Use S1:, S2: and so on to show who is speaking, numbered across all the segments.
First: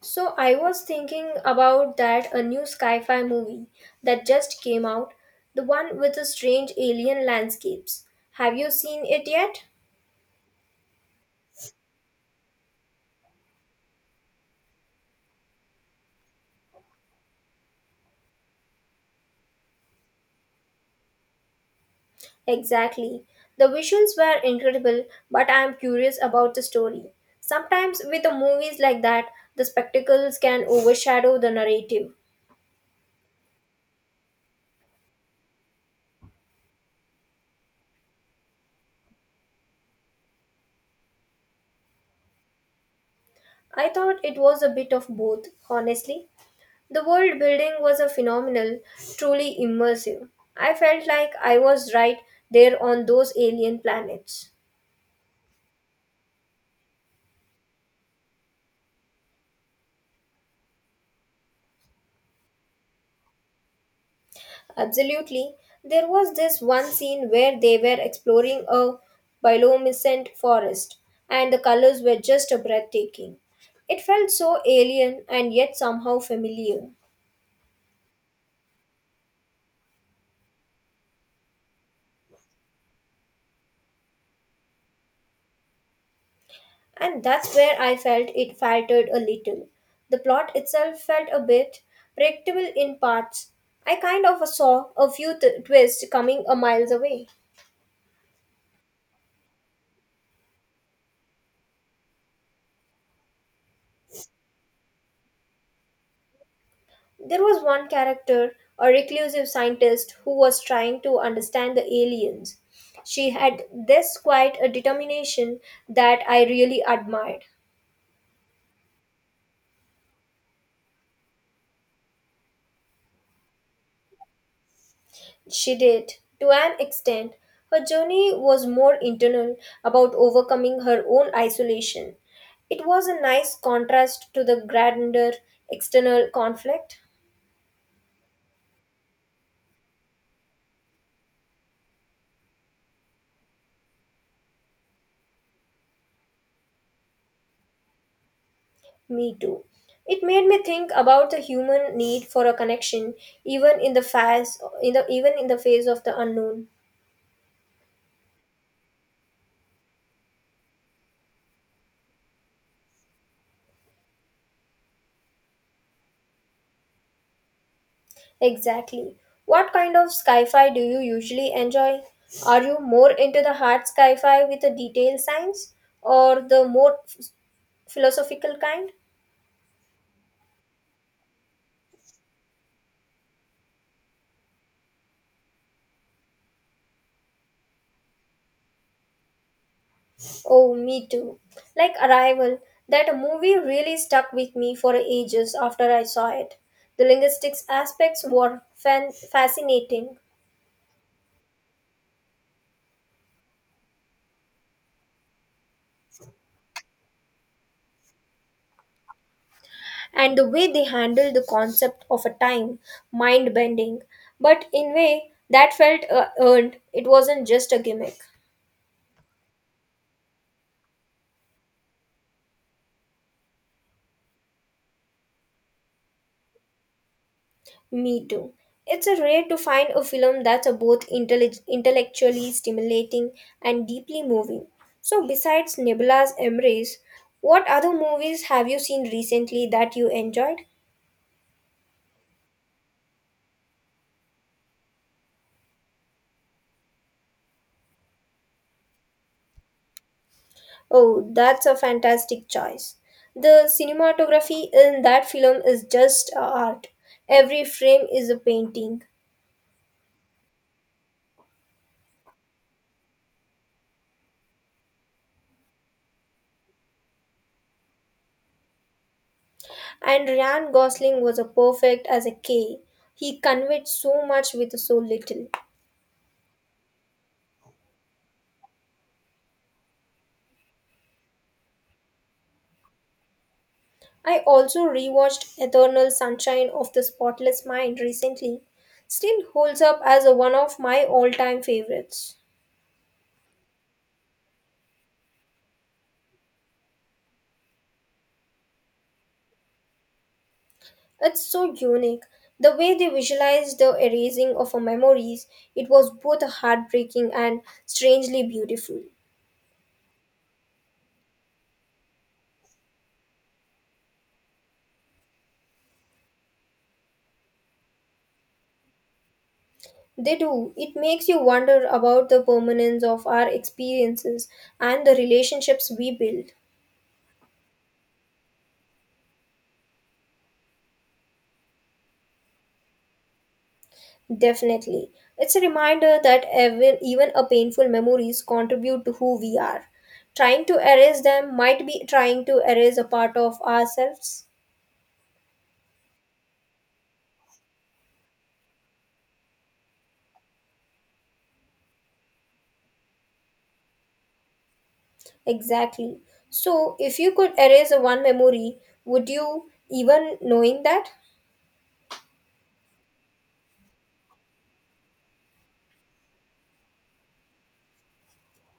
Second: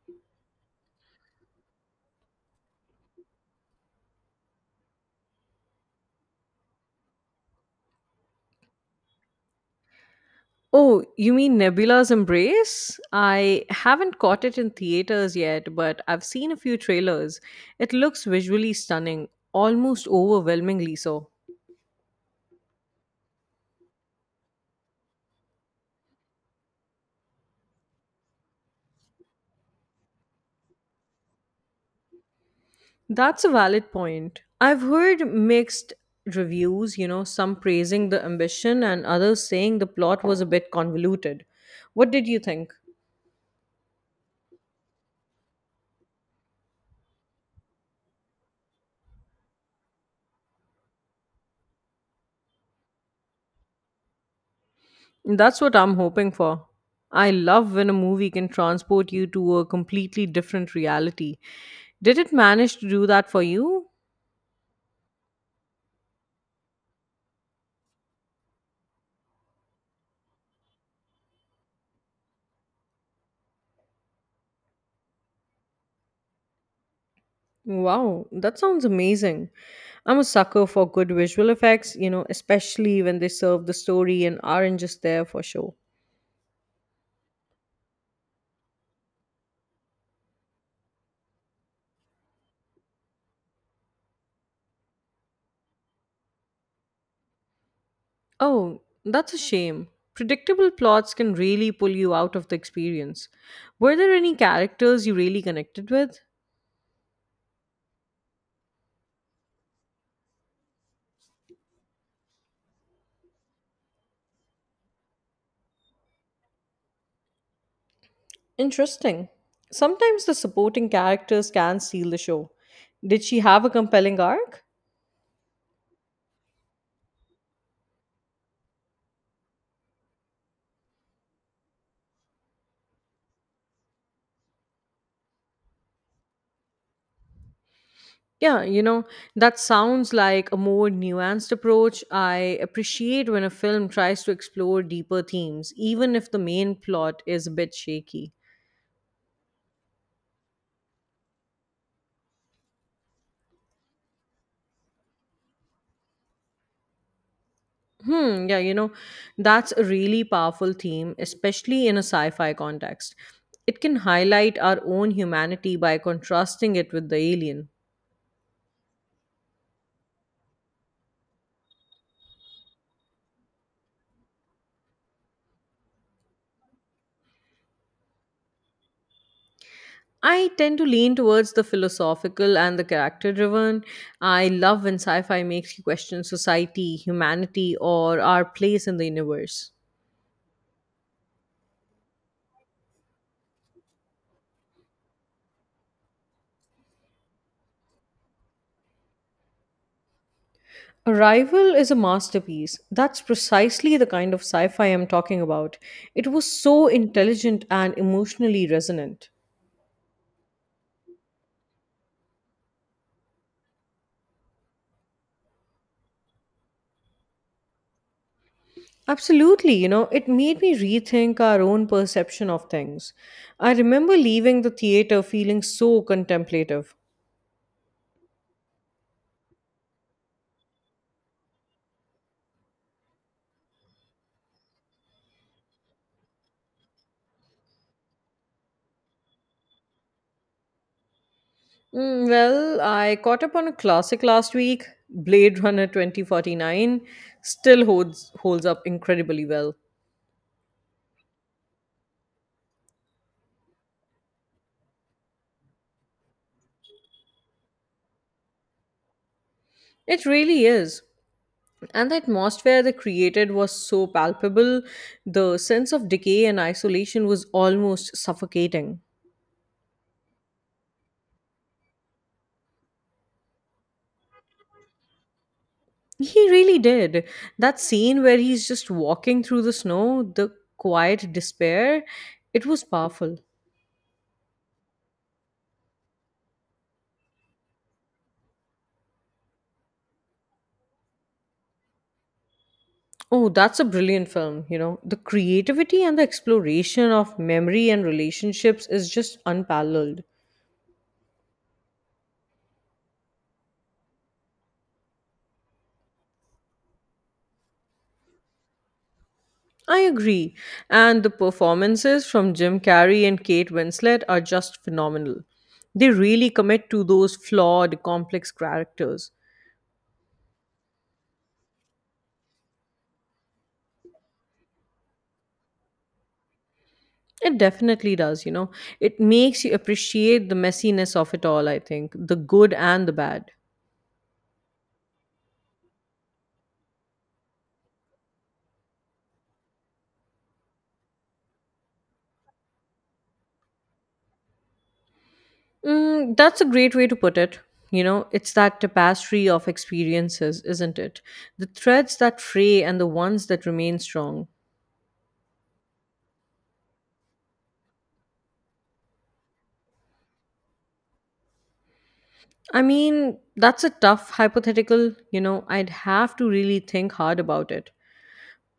S1: So I was thinking about that a new sci-fi movie that just came out, the one with the strange alien landscapes. Have you seen it yet?
S2: Oh, you mean Nebula's Embrace? I haven't caught it in theaters yet, but I've seen a few trailers. It looks visually stunning, almost overwhelmingly so.
S1: Exactly. The visuals were incredible, but I am curious about the story. Sometimes with the movies like that, the spectacles can overshadow the narrative.
S2: That's a valid point. I've heard mixed reviews, you know, some praising the ambition and others saying the plot was a bit convoluted. What did you think?
S1: I thought it was a bit of both, honestly. The world building was a phenomenal, truly immersive. I felt like I was right there on those alien planets.
S2: That's what I'm hoping for. I love when a movie can transport you to a completely different reality. Did it manage to do that for you?
S1: Absolutely. There was this one scene where they were exploring a bioluminescent forest, and the colors were just breathtaking. It felt so alien and yet somehow familiar.
S2: Wow, that sounds amazing. I'm a sucker for good visual effects, you know, especially when they serve the story and aren't just there for show.
S1: And that's where I felt it faltered a little. The plot itself felt a bit predictable in parts. I kind of saw a few twists coming a miles away.
S2: Oh, that's a shame. Predictable plots can really pull you out of the experience. Were there any characters you really connected with?
S1: There was one character, a reclusive scientist, who was trying to understand the aliens. She had this quite a determination that I really admired.
S2: Interesting. Sometimes the supporting characters can steal the show. Did she have a compelling arc?
S1: She did. To an extent, her journey was more internal about overcoming her own isolation. It was a nice contrast to the grander external conflict.
S2: Yeah, you know, that sounds like a more nuanced approach. I appreciate when a film tries to explore deeper themes, even if the main plot is a bit shaky.
S1: Me too. It made me think about the human need for a connection, even in the face of the unknown.
S2: Hmm, yeah, you know, that's a really powerful theme, especially in a sci fi context. It can highlight our own humanity by contrasting it with the alien.
S1: Exactly. What kind of sci-fi do you usually enjoy? Are you more into the hard sci-fi with the detailed science, or the more philosophical kind?
S2: I tend to lean towards the philosophical and the character driven. I love when sci fi makes you question society, humanity, or our place in the universe.
S1: Oh, me too. Like Arrival, that movie really stuck with me for ages after I saw it. The linguistics aspects were fascinating,
S2: Arrival is a masterpiece. That's precisely the kind of sci fi I'm talking about. It was so intelligent and emotionally resonant.
S1: and the way they handled the concept of a time, mind bending. But in way, that felt earned. It wasn't just a gimmick.
S2: Absolutely, you know, it made me rethink our own perception of things. I remember leaving the theater feeling so contemplative.
S1: Me too. It's a rare to find a film that's a both intellectually stimulating and deeply moving. So, besides Nebula's Embrace, what other movies have you seen recently that you enjoyed?
S2: Mm, well, I caught up on a classic last week, Blade Runner 2049, still holds up incredibly well.
S1: Oh, that's a fantastic choice. The cinematography in that film is just art. Every frame is a painting.
S2: It really is. And the atmosphere they created was so palpable, the sense of decay and isolation was almost suffocating.
S1: And Ryan Gosling was a perfect as a K. He conveyed so much with so little.
S2: He really did. That scene where he's just walking through the snow, the quiet despair, it was powerful.
S1: I also rewatched Eternal Sunshine of the Spotless Mind recently. Still holds up as one of my all time favorites.
S2: Oh, that's a brilliant film, you know. The creativity and the exploration of memory and relationships is just unparalleled.
S1: It's so unique. The way they visualized the erasing of our memories, it was both heartbreaking and strangely beautiful.
S2: I agree. And the performances from Jim Carrey and Kate Winslet are just phenomenal. They really commit to those flawed, complex characters.
S1: They do. It makes you wonder about the permanence of our experiences and the relationships we build.
S2: It definitely does, you know. It makes you appreciate the messiness of it all, I think, the good and the bad.
S1: Definitely. It's a reminder that even a painful memories contribute to who we are. Trying to erase them might be trying to erase a part of ourselves.
S2: Mm, that's a great way to put it. You know, it's that tapestry of experiences, isn't it? The threads that fray and the ones that remain strong.
S1: Exactly. So, if you could erase a one memory, would you even knowing that?
S2: I mean, that's a tough hypothetical. You know, I'd have to really think hard about it.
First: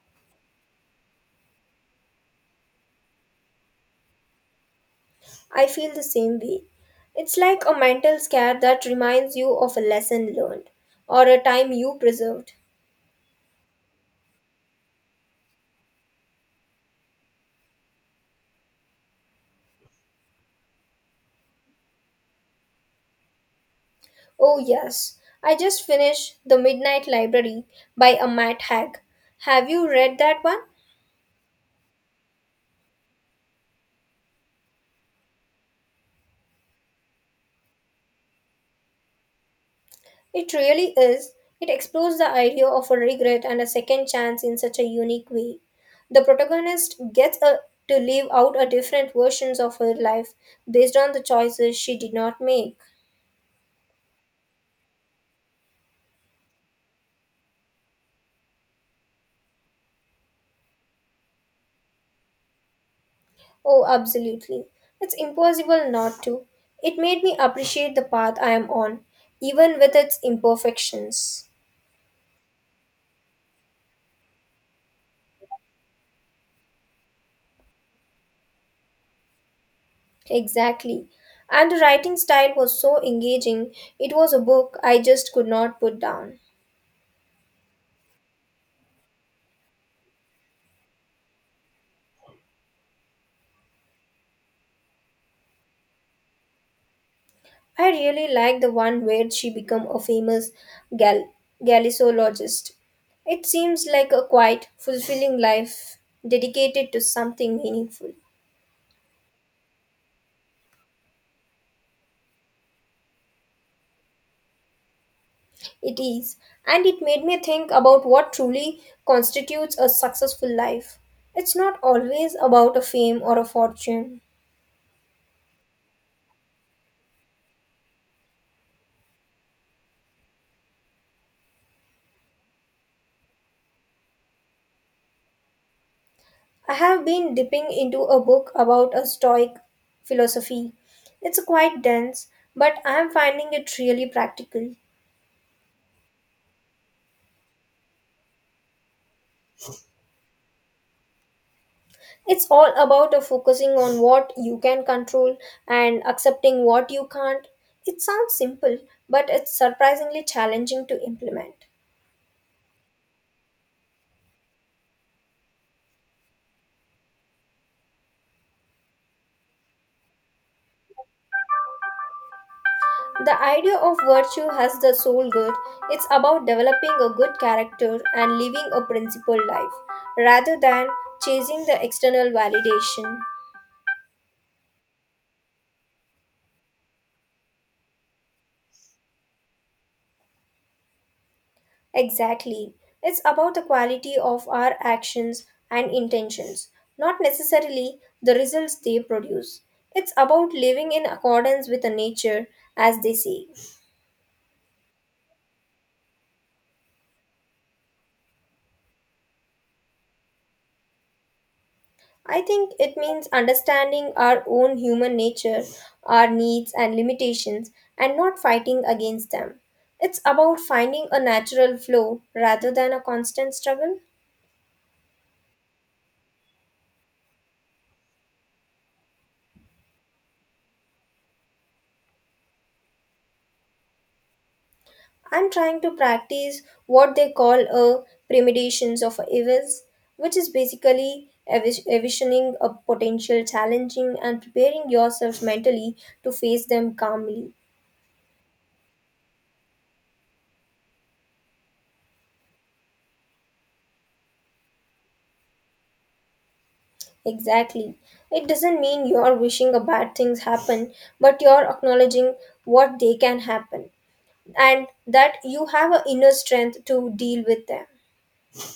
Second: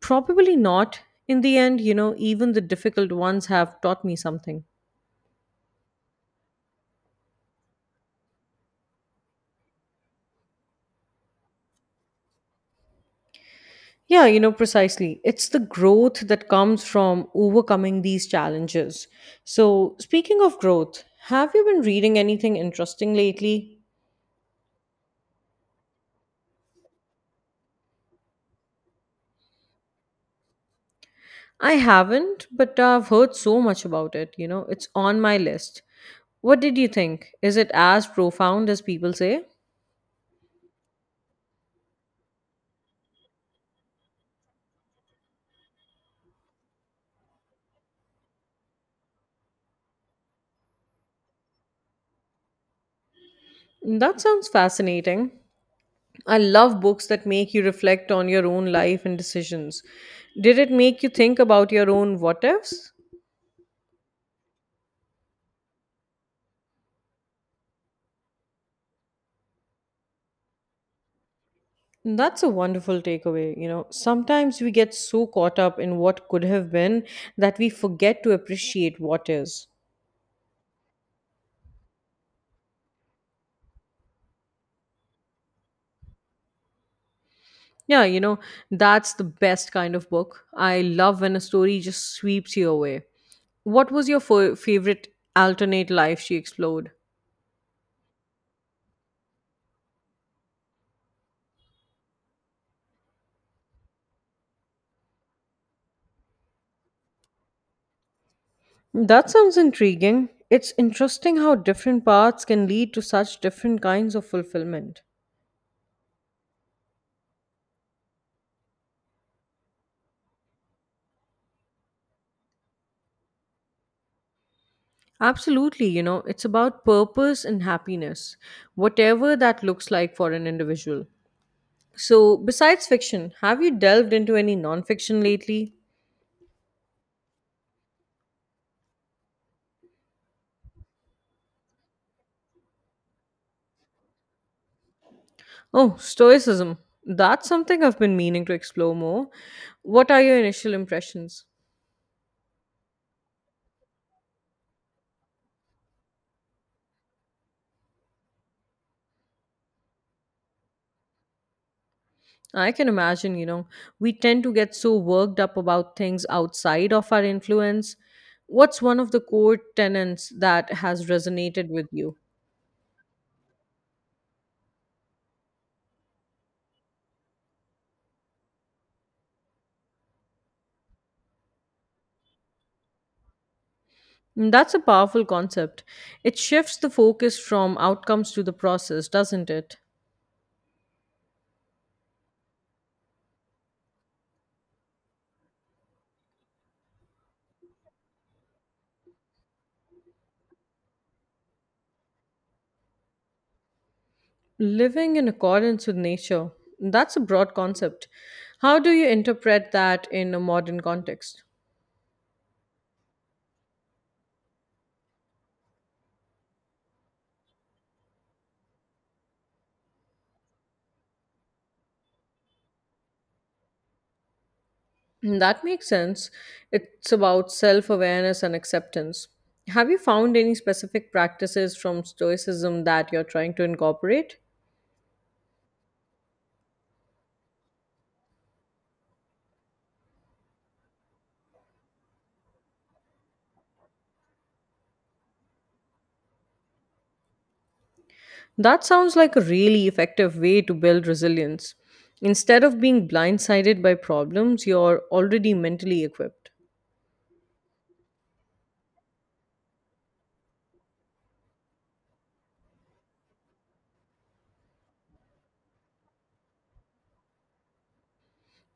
S2: Probably not. In the end, you know, even the difficult ones have taught me something.
S1: I feel the same way. It's like a mental scare that reminds you of a lesson learned or a time you preserved.
S2: Yeah, you know, precisely. It's the growth that comes from overcoming these challenges. So, speaking of growth, have you been reading anything interesting lately?
S1: Oh, yes. I just finished The Midnight Library by a Matt Haig. Have you read that one?
S2: I haven't, but I've heard so much about it. You know, it's on my list. What did you think? Is it as profound as people say?
S1: It really is. It explores the idea of a regret and a second chance in such a unique way. The protagonist gets a, to live out a different versions of her life based on the choices she did not make.
S2: That sounds fascinating. I love books that make you reflect on your own life and decisions. Did it make you think about your own what ifs?
S1: Oh, absolutely. It's impossible not to. It made me appreciate the path I am on, even with its imperfections.
S2: That's a wonderful takeaway. You know, sometimes we get so caught up in what could have been that we forget to appreciate what is.
S1: Exactly. And the writing style was so engaging. It was a book I just could not put down.
S2: Yeah, you know, that's the best kind of book. I love when a story just sweeps you away. What was your favorite alternate life she explored?
S1: I really liked the one where she became a famous gal- gallicologist. It seems like a quite fulfilling life dedicated to something meaningful.
S2: That sounds intriguing. It's interesting how different paths can lead to such different kinds of fulfillment.
S1: It is, and it made me think about what truly constitutes a successful life. It's not always about a fame or a fortune.
S2: Absolutely, you know, it's about purpose and happiness, whatever that looks like for an individual. So, besides fiction, have you delved into any nonfiction lately?
S1: I have been dipping into a book about a Stoic philosophy. It's quite dense, but I am finding it really practical.
S2: Oh, Stoicism. That's something I've been meaning to explore more. What are your initial impressions?
S1: It's all about a focusing on what you can control and accepting what you can't. It sounds simple, but it's surprisingly challenging to implement.
S2: I can imagine, you know, we tend to get so worked up about things outside of our influence. What's one of the core tenets that has resonated with you?
S1: The idea of virtue has the soul good. It's about developing a good character and living a principled life rather than chasing the external validation.
S2: Mm, that's a powerful concept. It shifts the focus from outcomes to the process, doesn't it?
S1: Exactly. It's about the quality of our actions and intentions, not necessarily the results they produce. It's about living in accordance with the nature, as they say.
S2: Living in accordance with nature. That's a broad concept. How do you interpret that in a modern context?
S1: I think it means understanding our own human nature, our needs and limitations, and not fighting against them. It's about finding a natural flow rather than a constant struggle.
S2: Mm, that makes sense. It's about self awareness and acceptance. Have you found any specific practices from Stoicism that you're trying to incorporate?
S1: I'm trying to practice what they call a premeditions of evils, which is basically envisioning a potential challenging and preparing yourself mentally to face them calmly.
S2: That sounds like a really effective way to build resilience. Instead of being blindsided by problems, you're already mentally equipped.
S1: Exactly. It doesn't mean you are wishing a bad things happen, but you are acknowledging what they can happen and that you have an inner strength to deal with them.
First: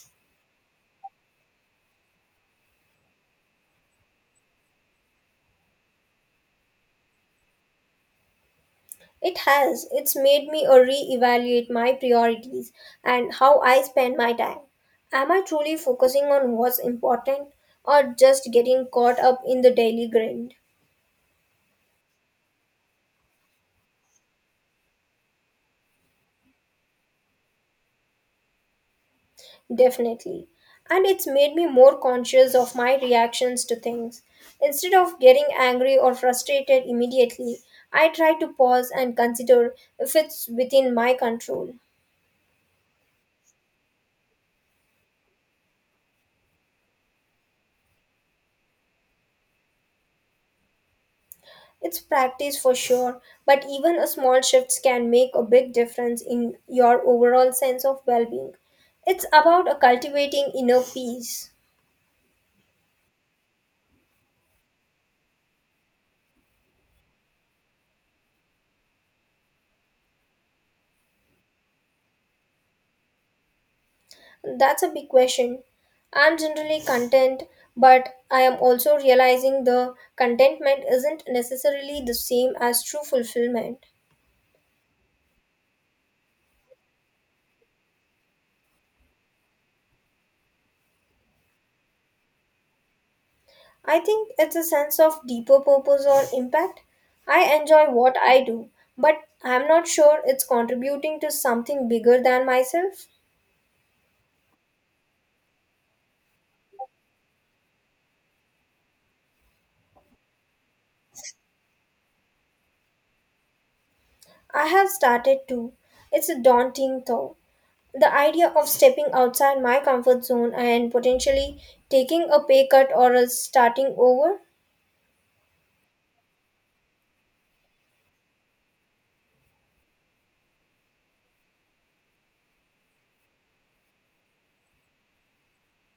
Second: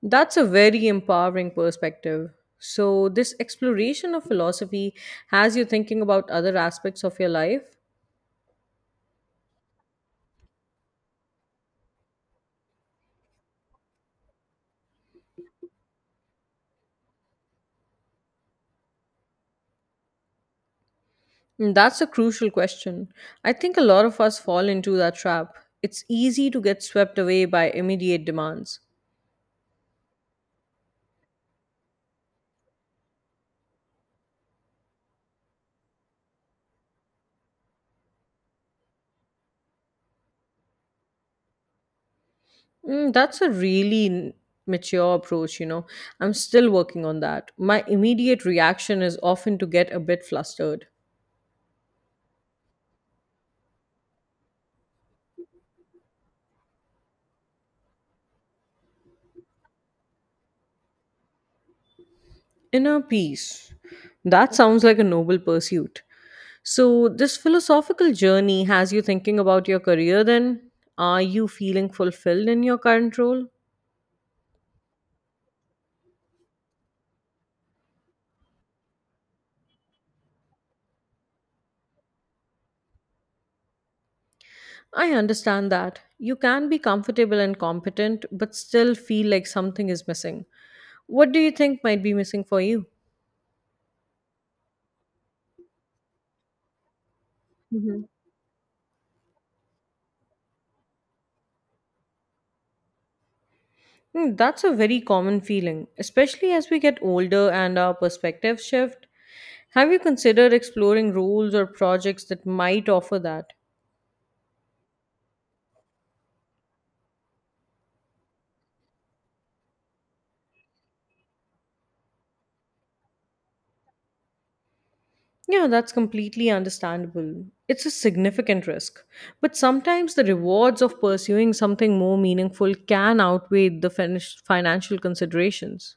S2: That's a very empowering perspective. So, this exploration of philosophy has you thinking about other aspects of your life?
S1: It has. It's made me re-evaluate my priorities and how I spend my time. Am I truly focusing on what's important or just getting caught up in the daily grind?
S2: Mm, that's a crucial question. I think a lot of us fall into that trap. It's easy to get swept away by immediate demands.
S1: Definitely. And it's made me more conscious of my reactions to things. Instead of getting angry or frustrated immediately, I try to pause and consider if it's within my control.
S2: Mm, that's a really mature approach, you know. I'm still working on that. My immediate reaction is often to get a bit flustered.
S1: It's practice for sure, but even a small shifts can make a big difference in your overall sense of well-being. It's about a cultivating inner peace.
S2: Inner peace. That sounds like a noble pursuit. So, this philosophical journey has you thinking about your career then? Are you feeling fulfilled in your current role?
S1: That's a big question. I'm generally content, but I am also realizing the contentment isn't necessarily the same as true fulfillment.
S2: I understand that. You can be comfortable and competent, but still feel like something is missing. What do you think might be missing for you?
S1: I think it's a sense of deeper purpose or impact. I enjoy what I do, but I'm not sure it's contributing to something bigger than myself.
S2: Hmm, that's a very common feeling, especially as we get older and our perspectives shift. Have you considered exploring roles or projects that might offer that?
S1: I have started too. It's a daunting though. The idea of stepping outside my comfort zone and potentially taking a pay cut or a starting over.
S2: Yeah, that's completely understandable. It's a significant risk. But sometimes the rewards of pursuing something more meaningful can outweigh the financial considerations.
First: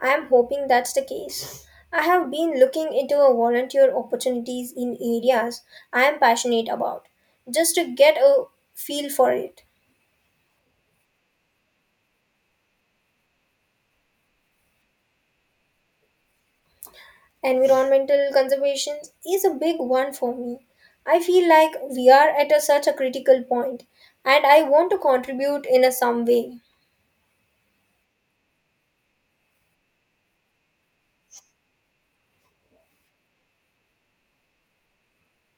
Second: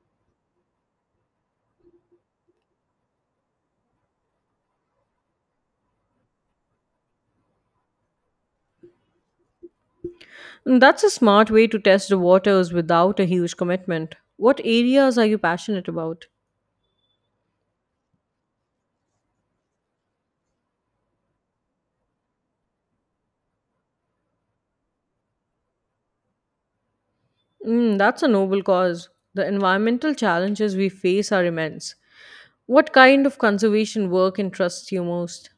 S1: I am hoping that's the case. I have been looking into a volunteer opportunities in areas I am passionate about just to get a feel for it.
S2: That's a smart way to test the waters without a huge commitment. What areas are you passionate about?
S1: Environmental conservation is a big one for me. I feel like we are at a, such a critical point and I want to contribute in a some way.
S2: Mm, that's a noble cause. The environmental challenges we face are immense. What kind of conservation work interests you most?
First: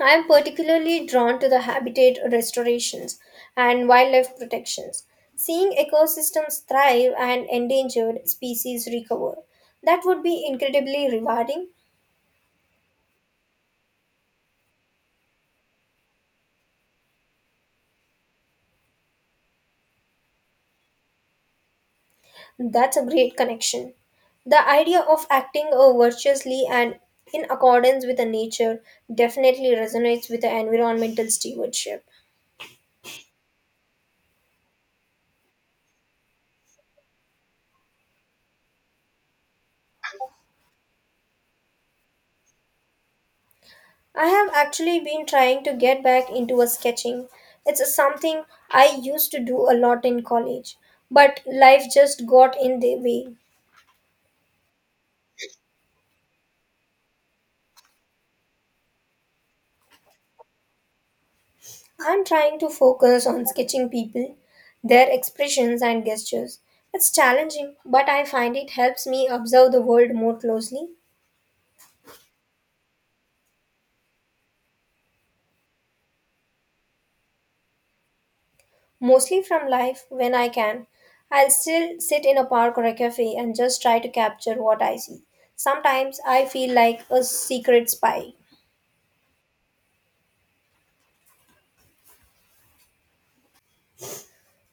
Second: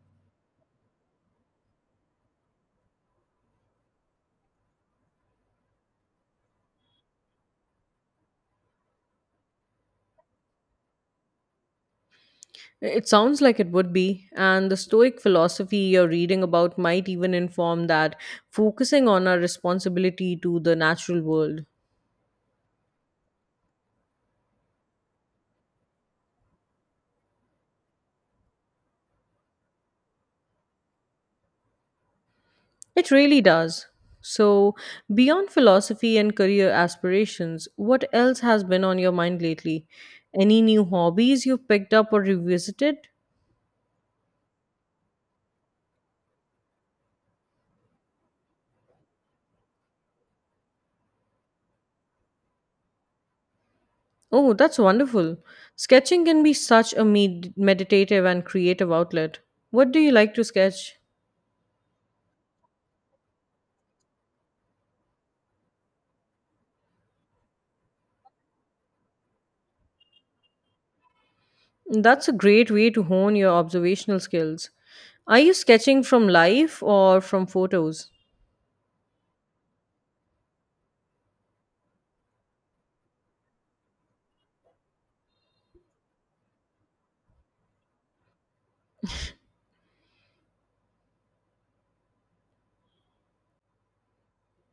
S1: I am particularly drawn to the habitat restorations and wildlife protections. Seeing ecosystems thrive and endangered species recover, that would be incredibly rewarding.
S2: It sounds like it would be, and the Stoic philosophy you're reading about might even inform that, focusing on our responsibility to the natural world.
S1: That's a great connection. The idea of acting virtuously and in accordance with the nature definitely resonates with the environmental stewardship.
S2: It really does. So, beyond philosophy and career aspirations, what else has been on your mind lately? Any new hobbies you've picked up or revisited?
S1: I have actually been trying to get back into a sketching. It's something I used to do a lot in college, but life just got in the way.
S2: Oh, that's wonderful. Sketching can be such a meditative and creative outlet. What do you like to sketch?
S1: I'm trying to focus on sketching people, their expressions and gestures. It's challenging, but I find it helps me observe the world more closely,
S2: That's a great way to hone your observational skills. Are you sketching from life or from photos?
S1: mostly from life when I can. I'll still sit in a park or a cafe and just try to capture what I see. Sometimes I feel like a secret spy.